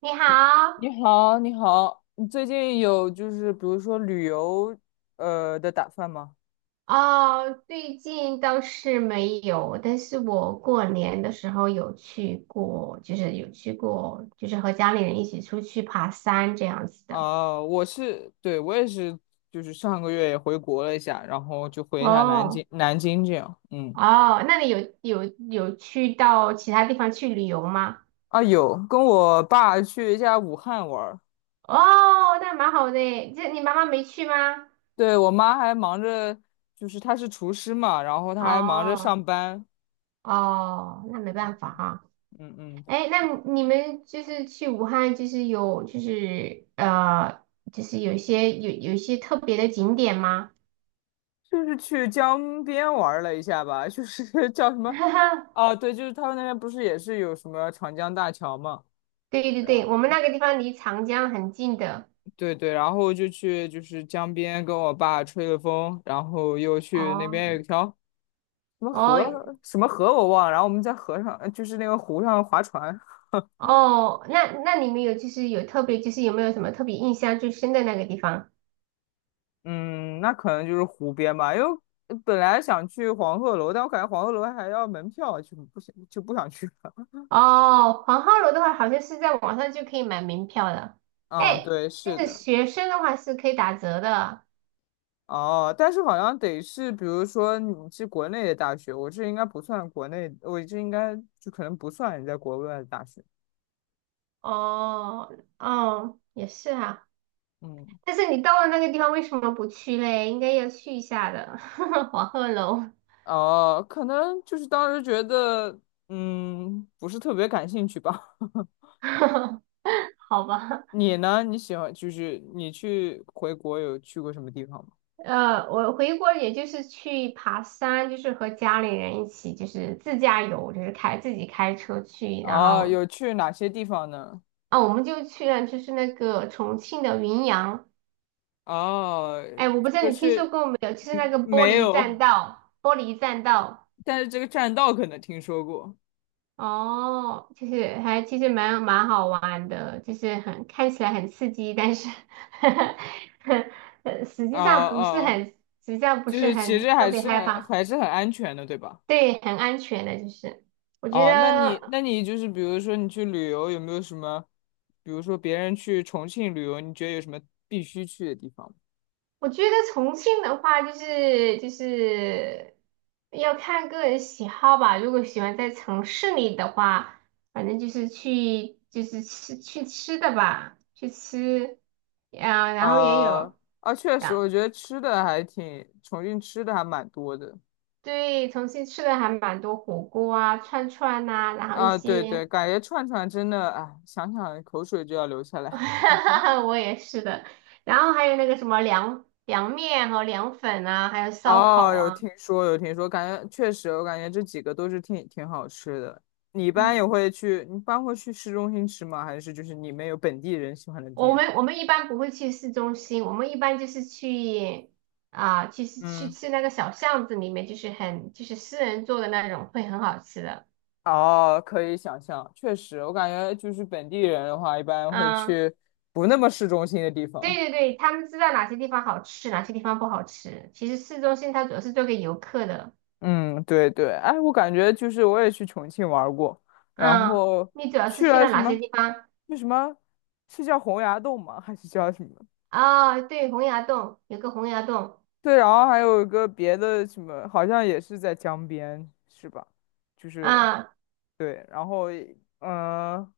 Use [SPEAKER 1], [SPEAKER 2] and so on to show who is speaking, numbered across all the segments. [SPEAKER 1] 你好。
[SPEAKER 2] 你好，你好，你最近有就是比如说旅游的打算吗？
[SPEAKER 1] 哦，最近倒是没有，但是我过年的时候有去过，就是和家里人一起出去爬山这样子的。
[SPEAKER 2] 啊、我是，对，我也是，就是上个月也回国了一下，然后就回一下南
[SPEAKER 1] 哦。
[SPEAKER 2] 京，南京这样，嗯。
[SPEAKER 1] 哦，那你有去到其他地方去旅游吗？
[SPEAKER 2] 啊有，跟我爸去一下武汉玩儿。
[SPEAKER 1] 哦，那蛮好的耶，这你妈妈没去吗？
[SPEAKER 2] 对，我妈还忙着，就是她是厨师嘛，然后她还忙着
[SPEAKER 1] 哦。
[SPEAKER 2] 上班，
[SPEAKER 1] 哦，那没办法哈。
[SPEAKER 2] 嗯嗯。
[SPEAKER 1] 哎，那你们就是去武汉，就是有就是呃，就是有一些特别的景点吗？
[SPEAKER 2] 就是去江边玩了一下吧，就是 叫什 么。
[SPEAKER 1] 哈哈，
[SPEAKER 2] 啊对，就是他们那边不是也是有什么长江大桥嘛。
[SPEAKER 1] 对对对，我们那个地方离长江很近的。
[SPEAKER 2] 对对，然后就去就是江边跟我爸吹了风，然后又去那
[SPEAKER 1] 哦。
[SPEAKER 2] 边有一条什么
[SPEAKER 1] 哦
[SPEAKER 2] 河，什么河我忘了，然后我们在河上，就是那个湖上划船。
[SPEAKER 1] 哦，那那你们有没有什么特别印象最深的那个地方？
[SPEAKER 2] 嗯，那可能就是湖边吧，因为本来想去黄鹤楼，但我感觉黄鹤楼还要门票，就不想去了。
[SPEAKER 1] 哦，黄鹤楼的话，好像是在网上就可以买门票的。
[SPEAKER 2] 嗯，
[SPEAKER 1] 哎，
[SPEAKER 2] 对，
[SPEAKER 1] 就
[SPEAKER 2] 是
[SPEAKER 1] 是
[SPEAKER 2] 的。
[SPEAKER 1] 学生的话是可以打折的。
[SPEAKER 2] 哦，但是好像得是，比如说你是国内的大学，我这应该不算国内，我这应该就可能不算你在国外的大学。
[SPEAKER 1] 哦哦，也是哈。
[SPEAKER 2] 嗯。
[SPEAKER 1] 但是你到了那个地方，为什么不去嘞？应该要去一下的。黄鹤楼。
[SPEAKER 2] 哦，可能就是当时觉得，不是特别感兴趣吧。
[SPEAKER 1] 好吧？
[SPEAKER 2] 你呢？你喜欢就是你去回国有去过什么地方吗？
[SPEAKER 1] 我回国也就是去爬山，就是和家里人一起，就是自驾游，就是开自己开车去，然
[SPEAKER 2] 哦，
[SPEAKER 1] 后
[SPEAKER 2] 有去哪些地方呢？
[SPEAKER 1] 我们就去了，就是那个重庆的云阳。
[SPEAKER 2] 哦，
[SPEAKER 1] 哎，我不知道
[SPEAKER 2] 这个
[SPEAKER 1] 你听
[SPEAKER 2] 是，
[SPEAKER 1] 说过没有，就是那
[SPEAKER 2] 嗯，
[SPEAKER 1] 个玻
[SPEAKER 2] 没
[SPEAKER 1] 璃
[SPEAKER 2] 有，
[SPEAKER 1] 栈道，玻璃栈道。
[SPEAKER 2] 但是这个栈道可能听说过。
[SPEAKER 1] 哦，其实蛮好玩的，就是看起来很刺激，但是 呃实
[SPEAKER 2] 哦
[SPEAKER 1] 际上不是
[SPEAKER 2] 哦，
[SPEAKER 1] 很，实际上不
[SPEAKER 2] 就
[SPEAKER 1] 是
[SPEAKER 2] 是其
[SPEAKER 1] 很
[SPEAKER 2] 实
[SPEAKER 1] 特
[SPEAKER 2] 还
[SPEAKER 1] 别
[SPEAKER 2] 是
[SPEAKER 1] 害
[SPEAKER 2] 很
[SPEAKER 1] 怕。
[SPEAKER 2] 还是很安全的，对吧？
[SPEAKER 1] 对，很安全的，就是我觉
[SPEAKER 2] 哦，那你
[SPEAKER 1] 得，
[SPEAKER 2] 那你就是比如说你去旅游有没有什么，比如说别人去重庆旅游，你觉得有什么必须去的地方吗？
[SPEAKER 1] 我觉得重庆的话，就是要看个人喜好吧。如果喜欢在城市里的话，反正去吃的吧，然后也
[SPEAKER 2] 啊
[SPEAKER 1] 有。
[SPEAKER 2] 啊，确实，我觉得吃的还挺，重庆吃的还蛮多的
[SPEAKER 1] 对，重庆吃的还蛮多火锅啊、串串呐、然后一
[SPEAKER 2] 啊。对
[SPEAKER 1] 些，
[SPEAKER 2] 对，感觉串串真的，哎，想想口水就要流下来。
[SPEAKER 1] 我也是的，然后还有那个什么凉面和凉粉啊，还有烧烤
[SPEAKER 2] 哦，有
[SPEAKER 1] 啊。
[SPEAKER 2] 听说，有听说，感觉确实，我感觉这几个都是挺挺好吃的。你一般也
[SPEAKER 1] 嗯，
[SPEAKER 2] 会去，你一般会去市中心吃吗？还是就是你们有本地人喜欢的
[SPEAKER 1] 我
[SPEAKER 2] 店？
[SPEAKER 1] 们我们一般不会去市中心，我们一般就是去啊，去去
[SPEAKER 2] 嗯。
[SPEAKER 1] 去那个小巷子里面，就是很就是私人做的那种，会很好吃的。
[SPEAKER 2] 哦，可以想象，确实，我感觉就是本地人的话，一般会
[SPEAKER 1] 嗯，
[SPEAKER 2] 去不那么市中心的地
[SPEAKER 1] 对
[SPEAKER 2] 方。
[SPEAKER 1] 对对，他们知道哪些地方好吃，哪些地方不好吃。其实市中心它主要是做给游客的。
[SPEAKER 2] 嗯，对对，哎，我感觉就是我也去重庆玩儿过，然
[SPEAKER 1] 嗯，
[SPEAKER 2] 后
[SPEAKER 1] 你主要是
[SPEAKER 2] 去
[SPEAKER 1] 去
[SPEAKER 2] 了
[SPEAKER 1] 了
[SPEAKER 2] 什
[SPEAKER 1] 哪些
[SPEAKER 2] 么，
[SPEAKER 1] 地方？
[SPEAKER 2] 那什么，是叫洪崖洞吗？还是叫什么？
[SPEAKER 1] 哦，对，洪崖洞。有个洪崖洞
[SPEAKER 2] 对，然后还有一个别的什么，好像也是在江边，是吧？就是
[SPEAKER 1] 啊。
[SPEAKER 2] 对，然后嗯、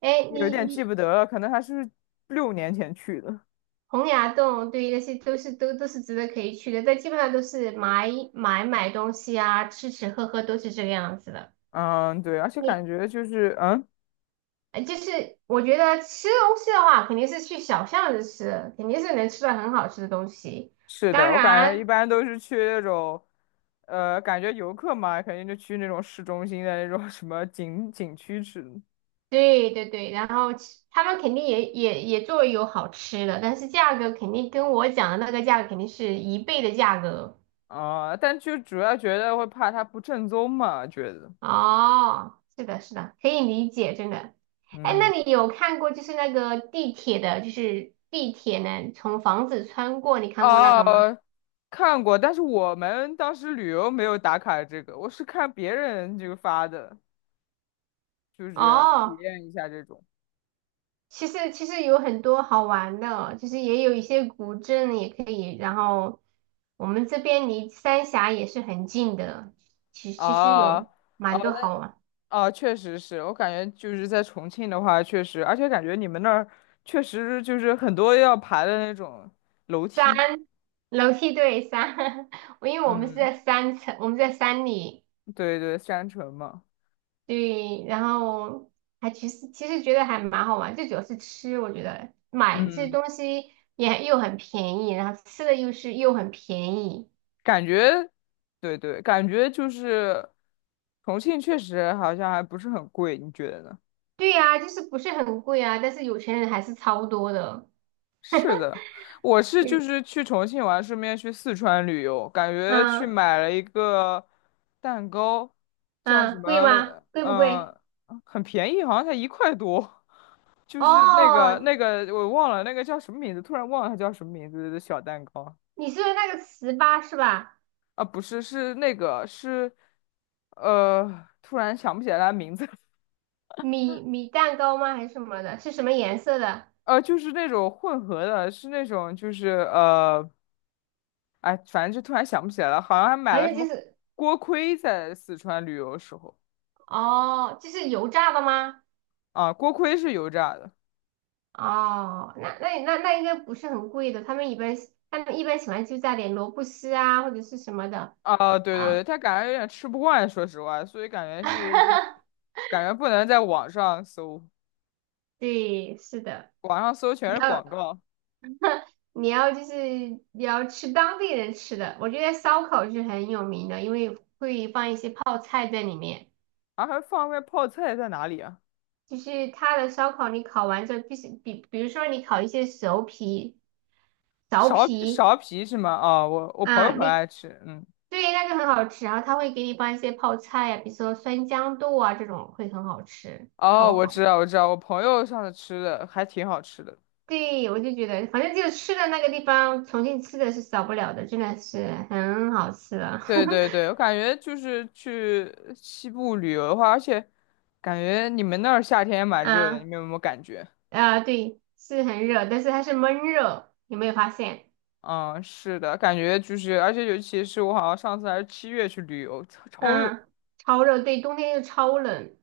[SPEAKER 1] 哎，
[SPEAKER 2] 有
[SPEAKER 1] 你
[SPEAKER 2] 点记
[SPEAKER 1] 你
[SPEAKER 2] 不得了，可能还是6年前去的。
[SPEAKER 1] 洪崖洞，对，那些都是值得可以去的，但基本上都是买买买东西啊，吃吃喝喝都是这个样子的。
[SPEAKER 2] 嗯，对，而且感
[SPEAKER 1] 你
[SPEAKER 2] 觉就是嗯。
[SPEAKER 1] 就是我觉得吃东西的话，肯定是去小巷子吃，肯定是能吃到很好吃的东西。
[SPEAKER 2] 是
[SPEAKER 1] 当
[SPEAKER 2] 的，我感觉一
[SPEAKER 1] 然。
[SPEAKER 2] 般都是去那种，感觉游客嘛，肯定就去那种市中心的那种什么景区吃。
[SPEAKER 1] 对对对，然后其他们肯定也做有好吃的，但是价格肯定跟我讲的那个价格肯定是一倍的价格。
[SPEAKER 2] 啊、但就主要觉得会怕它不正宗嘛，觉得，
[SPEAKER 1] 哦，是的，是的，可以理解，真的。哎，那
[SPEAKER 2] 嗯。
[SPEAKER 1] 你有看过就是那个地铁的，就是地铁呢从房子穿过，你看过那个吗？
[SPEAKER 2] 哦、看过，但是我们当时旅游没有打卡这个，我是看别人就发的，就是体
[SPEAKER 1] 哦，
[SPEAKER 2] 验一下这种。
[SPEAKER 1] 其实有很多好玩的哦，就是也有一些古镇也可以，然后我们这边离三峡也是很近的，其实
[SPEAKER 2] 啊。
[SPEAKER 1] 有蛮多
[SPEAKER 2] 哦
[SPEAKER 1] 好玩。
[SPEAKER 2] 啊，确实是我感觉就是在重庆的话，确实，而且感觉你们那儿确实就是很多要爬的那种楼
[SPEAKER 1] 山。
[SPEAKER 2] 梯。
[SPEAKER 1] 楼梯对山。因为我们是
[SPEAKER 2] 嗯，
[SPEAKER 1] 在三层，我们在山里。
[SPEAKER 2] 对对，山城嘛，
[SPEAKER 1] 对，然后还其实其实觉得还蛮好玩，最主要是吃，我觉得买这些
[SPEAKER 2] 嗯，
[SPEAKER 1] 东西也又很便宜，然后吃的又很便宜。
[SPEAKER 2] 感觉，对对，感觉就是重庆确实好像还不是很贵，你觉得呢？
[SPEAKER 1] 对呀，就是不是很贵啊，但是有钱人还是超多的。
[SPEAKER 2] 是的，我是就
[SPEAKER 1] 嗯
[SPEAKER 2] 是去重庆玩，顺便去四川旅游，感觉去
[SPEAKER 1] 嗯
[SPEAKER 2] 买了一个蛋糕，叫什
[SPEAKER 1] 嗯，贵吗？
[SPEAKER 2] 么，
[SPEAKER 1] 贵不贵？
[SPEAKER 2] 很便宜，好像才1块多。就是那个
[SPEAKER 1] 哦，
[SPEAKER 2] 那个我忘了那个叫什么名字，突然忘了它叫什么名字的小蛋糕
[SPEAKER 1] 你说的那个糍粑是吧？
[SPEAKER 2] 啊，不是是那个是，突然想不起来它名字。
[SPEAKER 1] 米米蛋糕吗？还是什么的？是什么颜色的？
[SPEAKER 2] 就是那种混合的，是那种就是哎，反正就突然想不起来了，好像还买
[SPEAKER 1] 反
[SPEAKER 2] 了什
[SPEAKER 1] 正就
[SPEAKER 2] 么
[SPEAKER 1] 是。
[SPEAKER 2] 锅盔在四川旅游的时候。
[SPEAKER 1] 哦，这是油炸的吗？
[SPEAKER 2] 啊，锅盔是油炸的
[SPEAKER 1] 哦，那应该不是很贵的，他们一般喜欢就加点萝卜丝啊或者是什么的
[SPEAKER 2] 啊，对对
[SPEAKER 1] 啊。
[SPEAKER 2] 对，他感觉有点吃不惯，说实话，所以感觉是就是 感觉不能在网上搜，
[SPEAKER 1] 对，是的，
[SPEAKER 2] 网上搜全
[SPEAKER 1] 你
[SPEAKER 2] 是
[SPEAKER 1] 要
[SPEAKER 2] 广告。
[SPEAKER 1] 你要吃当地人吃的，我觉得烧烤是很有名的，因为会放一些泡菜在里面。
[SPEAKER 2] 啊，还放外泡菜在哪里啊？
[SPEAKER 1] 就是他的烧烤，你烤完之后必须比，比如说你烤一些熟皮、苕
[SPEAKER 2] 苕皮苕
[SPEAKER 1] 皮
[SPEAKER 2] 皮是吗？哦，我朋友
[SPEAKER 1] 啊。
[SPEAKER 2] 很
[SPEAKER 1] 你
[SPEAKER 2] 爱吃，嗯。
[SPEAKER 1] 对，那个很好吃，然后他会给你放一些泡菜呀、比如说酸豇豆啊这种，会很好吃，
[SPEAKER 2] 哦，
[SPEAKER 1] 超
[SPEAKER 2] 我
[SPEAKER 1] 好。
[SPEAKER 2] 知道我知道，我朋友上次吃的还挺好吃的。
[SPEAKER 1] 对，我就觉得，反正就是吃的那个地方，重庆吃的是少不了的，真的是很好吃的。
[SPEAKER 2] 对 对对，我感觉就是去西部旅游的话，而且感觉你们那儿夏天也蛮热的，你
[SPEAKER 1] 嗯
[SPEAKER 2] 们有没有感觉？
[SPEAKER 1] 啊，对，是很热，但是它是闷热，有没有发现？
[SPEAKER 2] 嗯，是的，感觉就是，而且尤其是我好像上次还是7月去旅游，超超热。
[SPEAKER 1] 嗯，超热，对，冬天又超冷，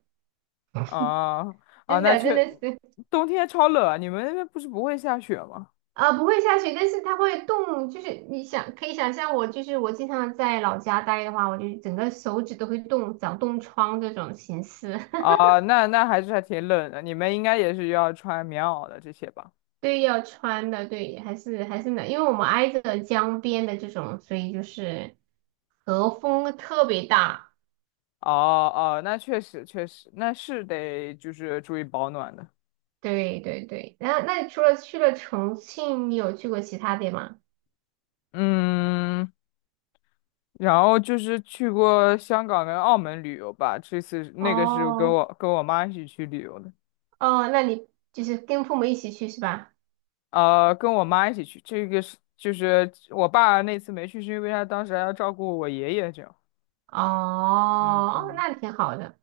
[SPEAKER 2] 啊啊，
[SPEAKER 1] 真的真的是。
[SPEAKER 2] 冬天超冷啊，你们那边不是不会下雪吗？
[SPEAKER 1] 啊，不会下雪，但是它会冻，就是可以想象我，就是我经常在老家待的话，我就整个手指都会冻，长冻疮这种形式。
[SPEAKER 2] 啊，那还是还挺冷的，你们应该也是要穿棉袄的这些吧？
[SPEAKER 1] 对，要穿的，对，还是冷，因为我们挨着江边的这种，所以就是和风特别大。
[SPEAKER 2] 哦哦，那确实确实，那是得就是注意保暖的。
[SPEAKER 1] 对对对，然后那你除了去了重庆，你有去过其他地吗？
[SPEAKER 2] 嗯，然后就是去过香港跟澳门旅游吧，这次那个是跟
[SPEAKER 1] 哦
[SPEAKER 2] 我跟我妈一起去旅游的。
[SPEAKER 1] 哦，那你就是跟父母一起去是吧？
[SPEAKER 2] 跟我妈一起去，这个是就是我爸那次没去，是因为他当时还要照顾我爷爷，这样。嗯
[SPEAKER 1] 哦，
[SPEAKER 2] 嗯，
[SPEAKER 1] 那挺好的。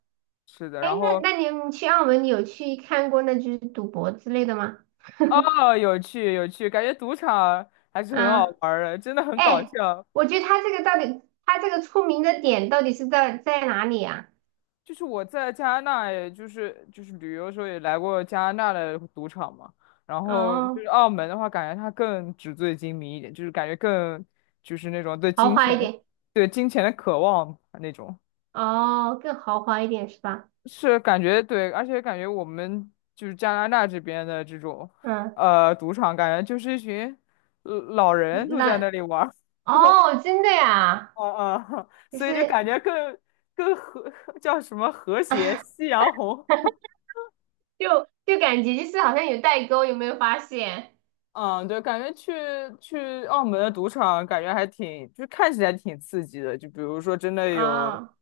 [SPEAKER 2] 是的，
[SPEAKER 1] 哎，
[SPEAKER 2] 然后
[SPEAKER 1] 那你去澳门，你有去看过那就是赌博之类的吗？
[SPEAKER 2] 哦，有趣有趣，感觉赌场还是很好
[SPEAKER 1] 嗯，
[SPEAKER 2] 玩儿的，真的很搞
[SPEAKER 1] 哎，
[SPEAKER 2] 笑。
[SPEAKER 1] 我觉得他这个到底，他这个出名的点到底是在哪里啊？
[SPEAKER 2] 就是我在加拿大，也就是旅游的时候也来过加拿大的赌场嘛。然后就是
[SPEAKER 1] 哦，
[SPEAKER 2] 澳门的话，感觉它更纸醉金迷一点，就是感觉更就是那种对
[SPEAKER 1] 豪
[SPEAKER 2] 金
[SPEAKER 1] 华
[SPEAKER 2] 钱、
[SPEAKER 1] 一点，
[SPEAKER 2] 对金钱的渴望啊那种。
[SPEAKER 1] 哦，更豪华一点是吧？
[SPEAKER 2] 是感觉对，而且感觉我们就是加拿大这边的这种
[SPEAKER 1] 嗯，
[SPEAKER 2] 赌场，感觉就是一群老人都在
[SPEAKER 1] 那
[SPEAKER 2] 那里玩儿。
[SPEAKER 1] 哦，真的呀，
[SPEAKER 2] 啊啊，
[SPEAKER 1] 就
[SPEAKER 2] 所
[SPEAKER 1] 是
[SPEAKER 2] 以就感觉更和叫什么和谐 夕阳红。
[SPEAKER 1] 就感觉就是好像有代沟，有没有发现？
[SPEAKER 2] 嗯，对，感觉去澳门的赌场，感觉还挺，就是看起来挺刺激的。就比如说，真的有，
[SPEAKER 1] 哦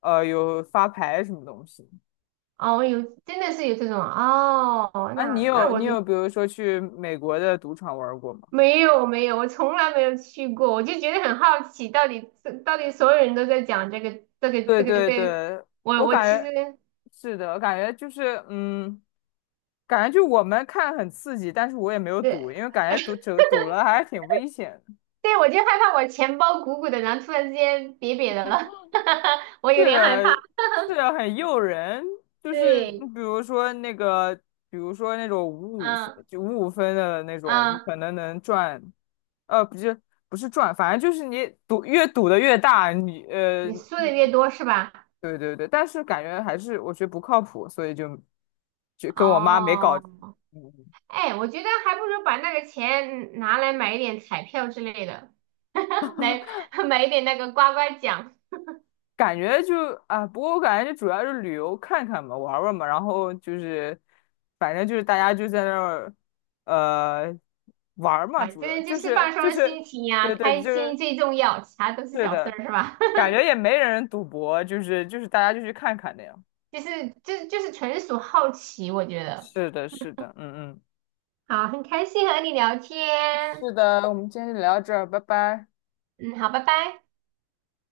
[SPEAKER 2] 有发牌什么东西。
[SPEAKER 1] 哦，有，真的是有这种哦，
[SPEAKER 2] 啊，你
[SPEAKER 1] 那
[SPEAKER 2] 有
[SPEAKER 1] 我
[SPEAKER 2] 你
[SPEAKER 1] 就
[SPEAKER 2] 有，比如说去美国的赌场玩过吗？
[SPEAKER 1] 没有没有，我从来没有去过，我就觉得很好奇，到底所有人都在讲这个这个
[SPEAKER 2] 对
[SPEAKER 1] 这个
[SPEAKER 2] 对
[SPEAKER 1] 这个，
[SPEAKER 2] 对，
[SPEAKER 1] 我
[SPEAKER 2] 我
[SPEAKER 1] 我
[SPEAKER 2] 感
[SPEAKER 1] 其
[SPEAKER 2] 觉
[SPEAKER 1] 实。
[SPEAKER 2] 是的，我感觉就是感觉就我们看很刺激，但是我也没有赌，因
[SPEAKER 1] 对
[SPEAKER 2] 为感觉赌了还是挺危险的。
[SPEAKER 1] 对，我就害怕我钱包鼓鼓的，然后突然之间瘪瘪的了。我有
[SPEAKER 2] 是
[SPEAKER 1] 点害怕。
[SPEAKER 2] 的，是的，很诱人。就是你
[SPEAKER 1] 对，
[SPEAKER 2] 比如说那个，比如说那种五五分，
[SPEAKER 1] 嗯
[SPEAKER 2] 就五五分的那种，你
[SPEAKER 1] 嗯，
[SPEAKER 2] 可能能赚。不是不是赚，反正就是你赌越赌的越大，你
[SPEAKER 1] 你输的越多是吧？
[SPEAKER 2] 对对对。但是感觉还是我觉得不靠谱，所以就跟我妈没搞。
[SPEAKER 1] 哦，
[SPEAKER 2] 嗯嗯
[SPEAKER 1] 哎，我觉得还不如把那个钱拿来买一点彩票之类的。来买一点那个刮刮奖。
[SPEAKER 2] 感觉就啊，不过我感觉就主要是旅游看看嘛，玩玩嘛，然后就是反正就是大家就在那儿呃玩儿嘛，
[SPEAKER 1] 反
[SPEAKER 2] 主要
[SPEAKER 1] 正就
[SPEAKER 2] 就
[SPEAKER 1] 是
[SPEAKER 2] 是
[SPEAKER 1] 放
[SPEAKER 2] 就
[SPEAKER 1] 松
[SPEAKER 2] 是
[SPEAKER 1] 心情呀、
[SPEAKER 2] 对对
[SPEAKER 1] 开
[SPEAKER 2] 就是
[SPEAKER 1] 心最重要，其他都是
[SPEAKER 2] 是
[SPEAKER 1] 小事
[SPEAKER 2] 的，
[SPEAKER 1] 儿，是吧？
[SPEAKER 2] 感觉也没人赌博，就是大家就去看看那样。
[SPEAKER 1] 就是纯属好奇，我觉得。
[SPEAKER 2] 是的，是的，嗯嗯，
[SPEAKER 1] 好，很开心和你聊天，
[SPEAKER 2] 是的，我们今天就聊到这儿，拜拜。
[SPEAKER 1] 嗯，好，拜拜。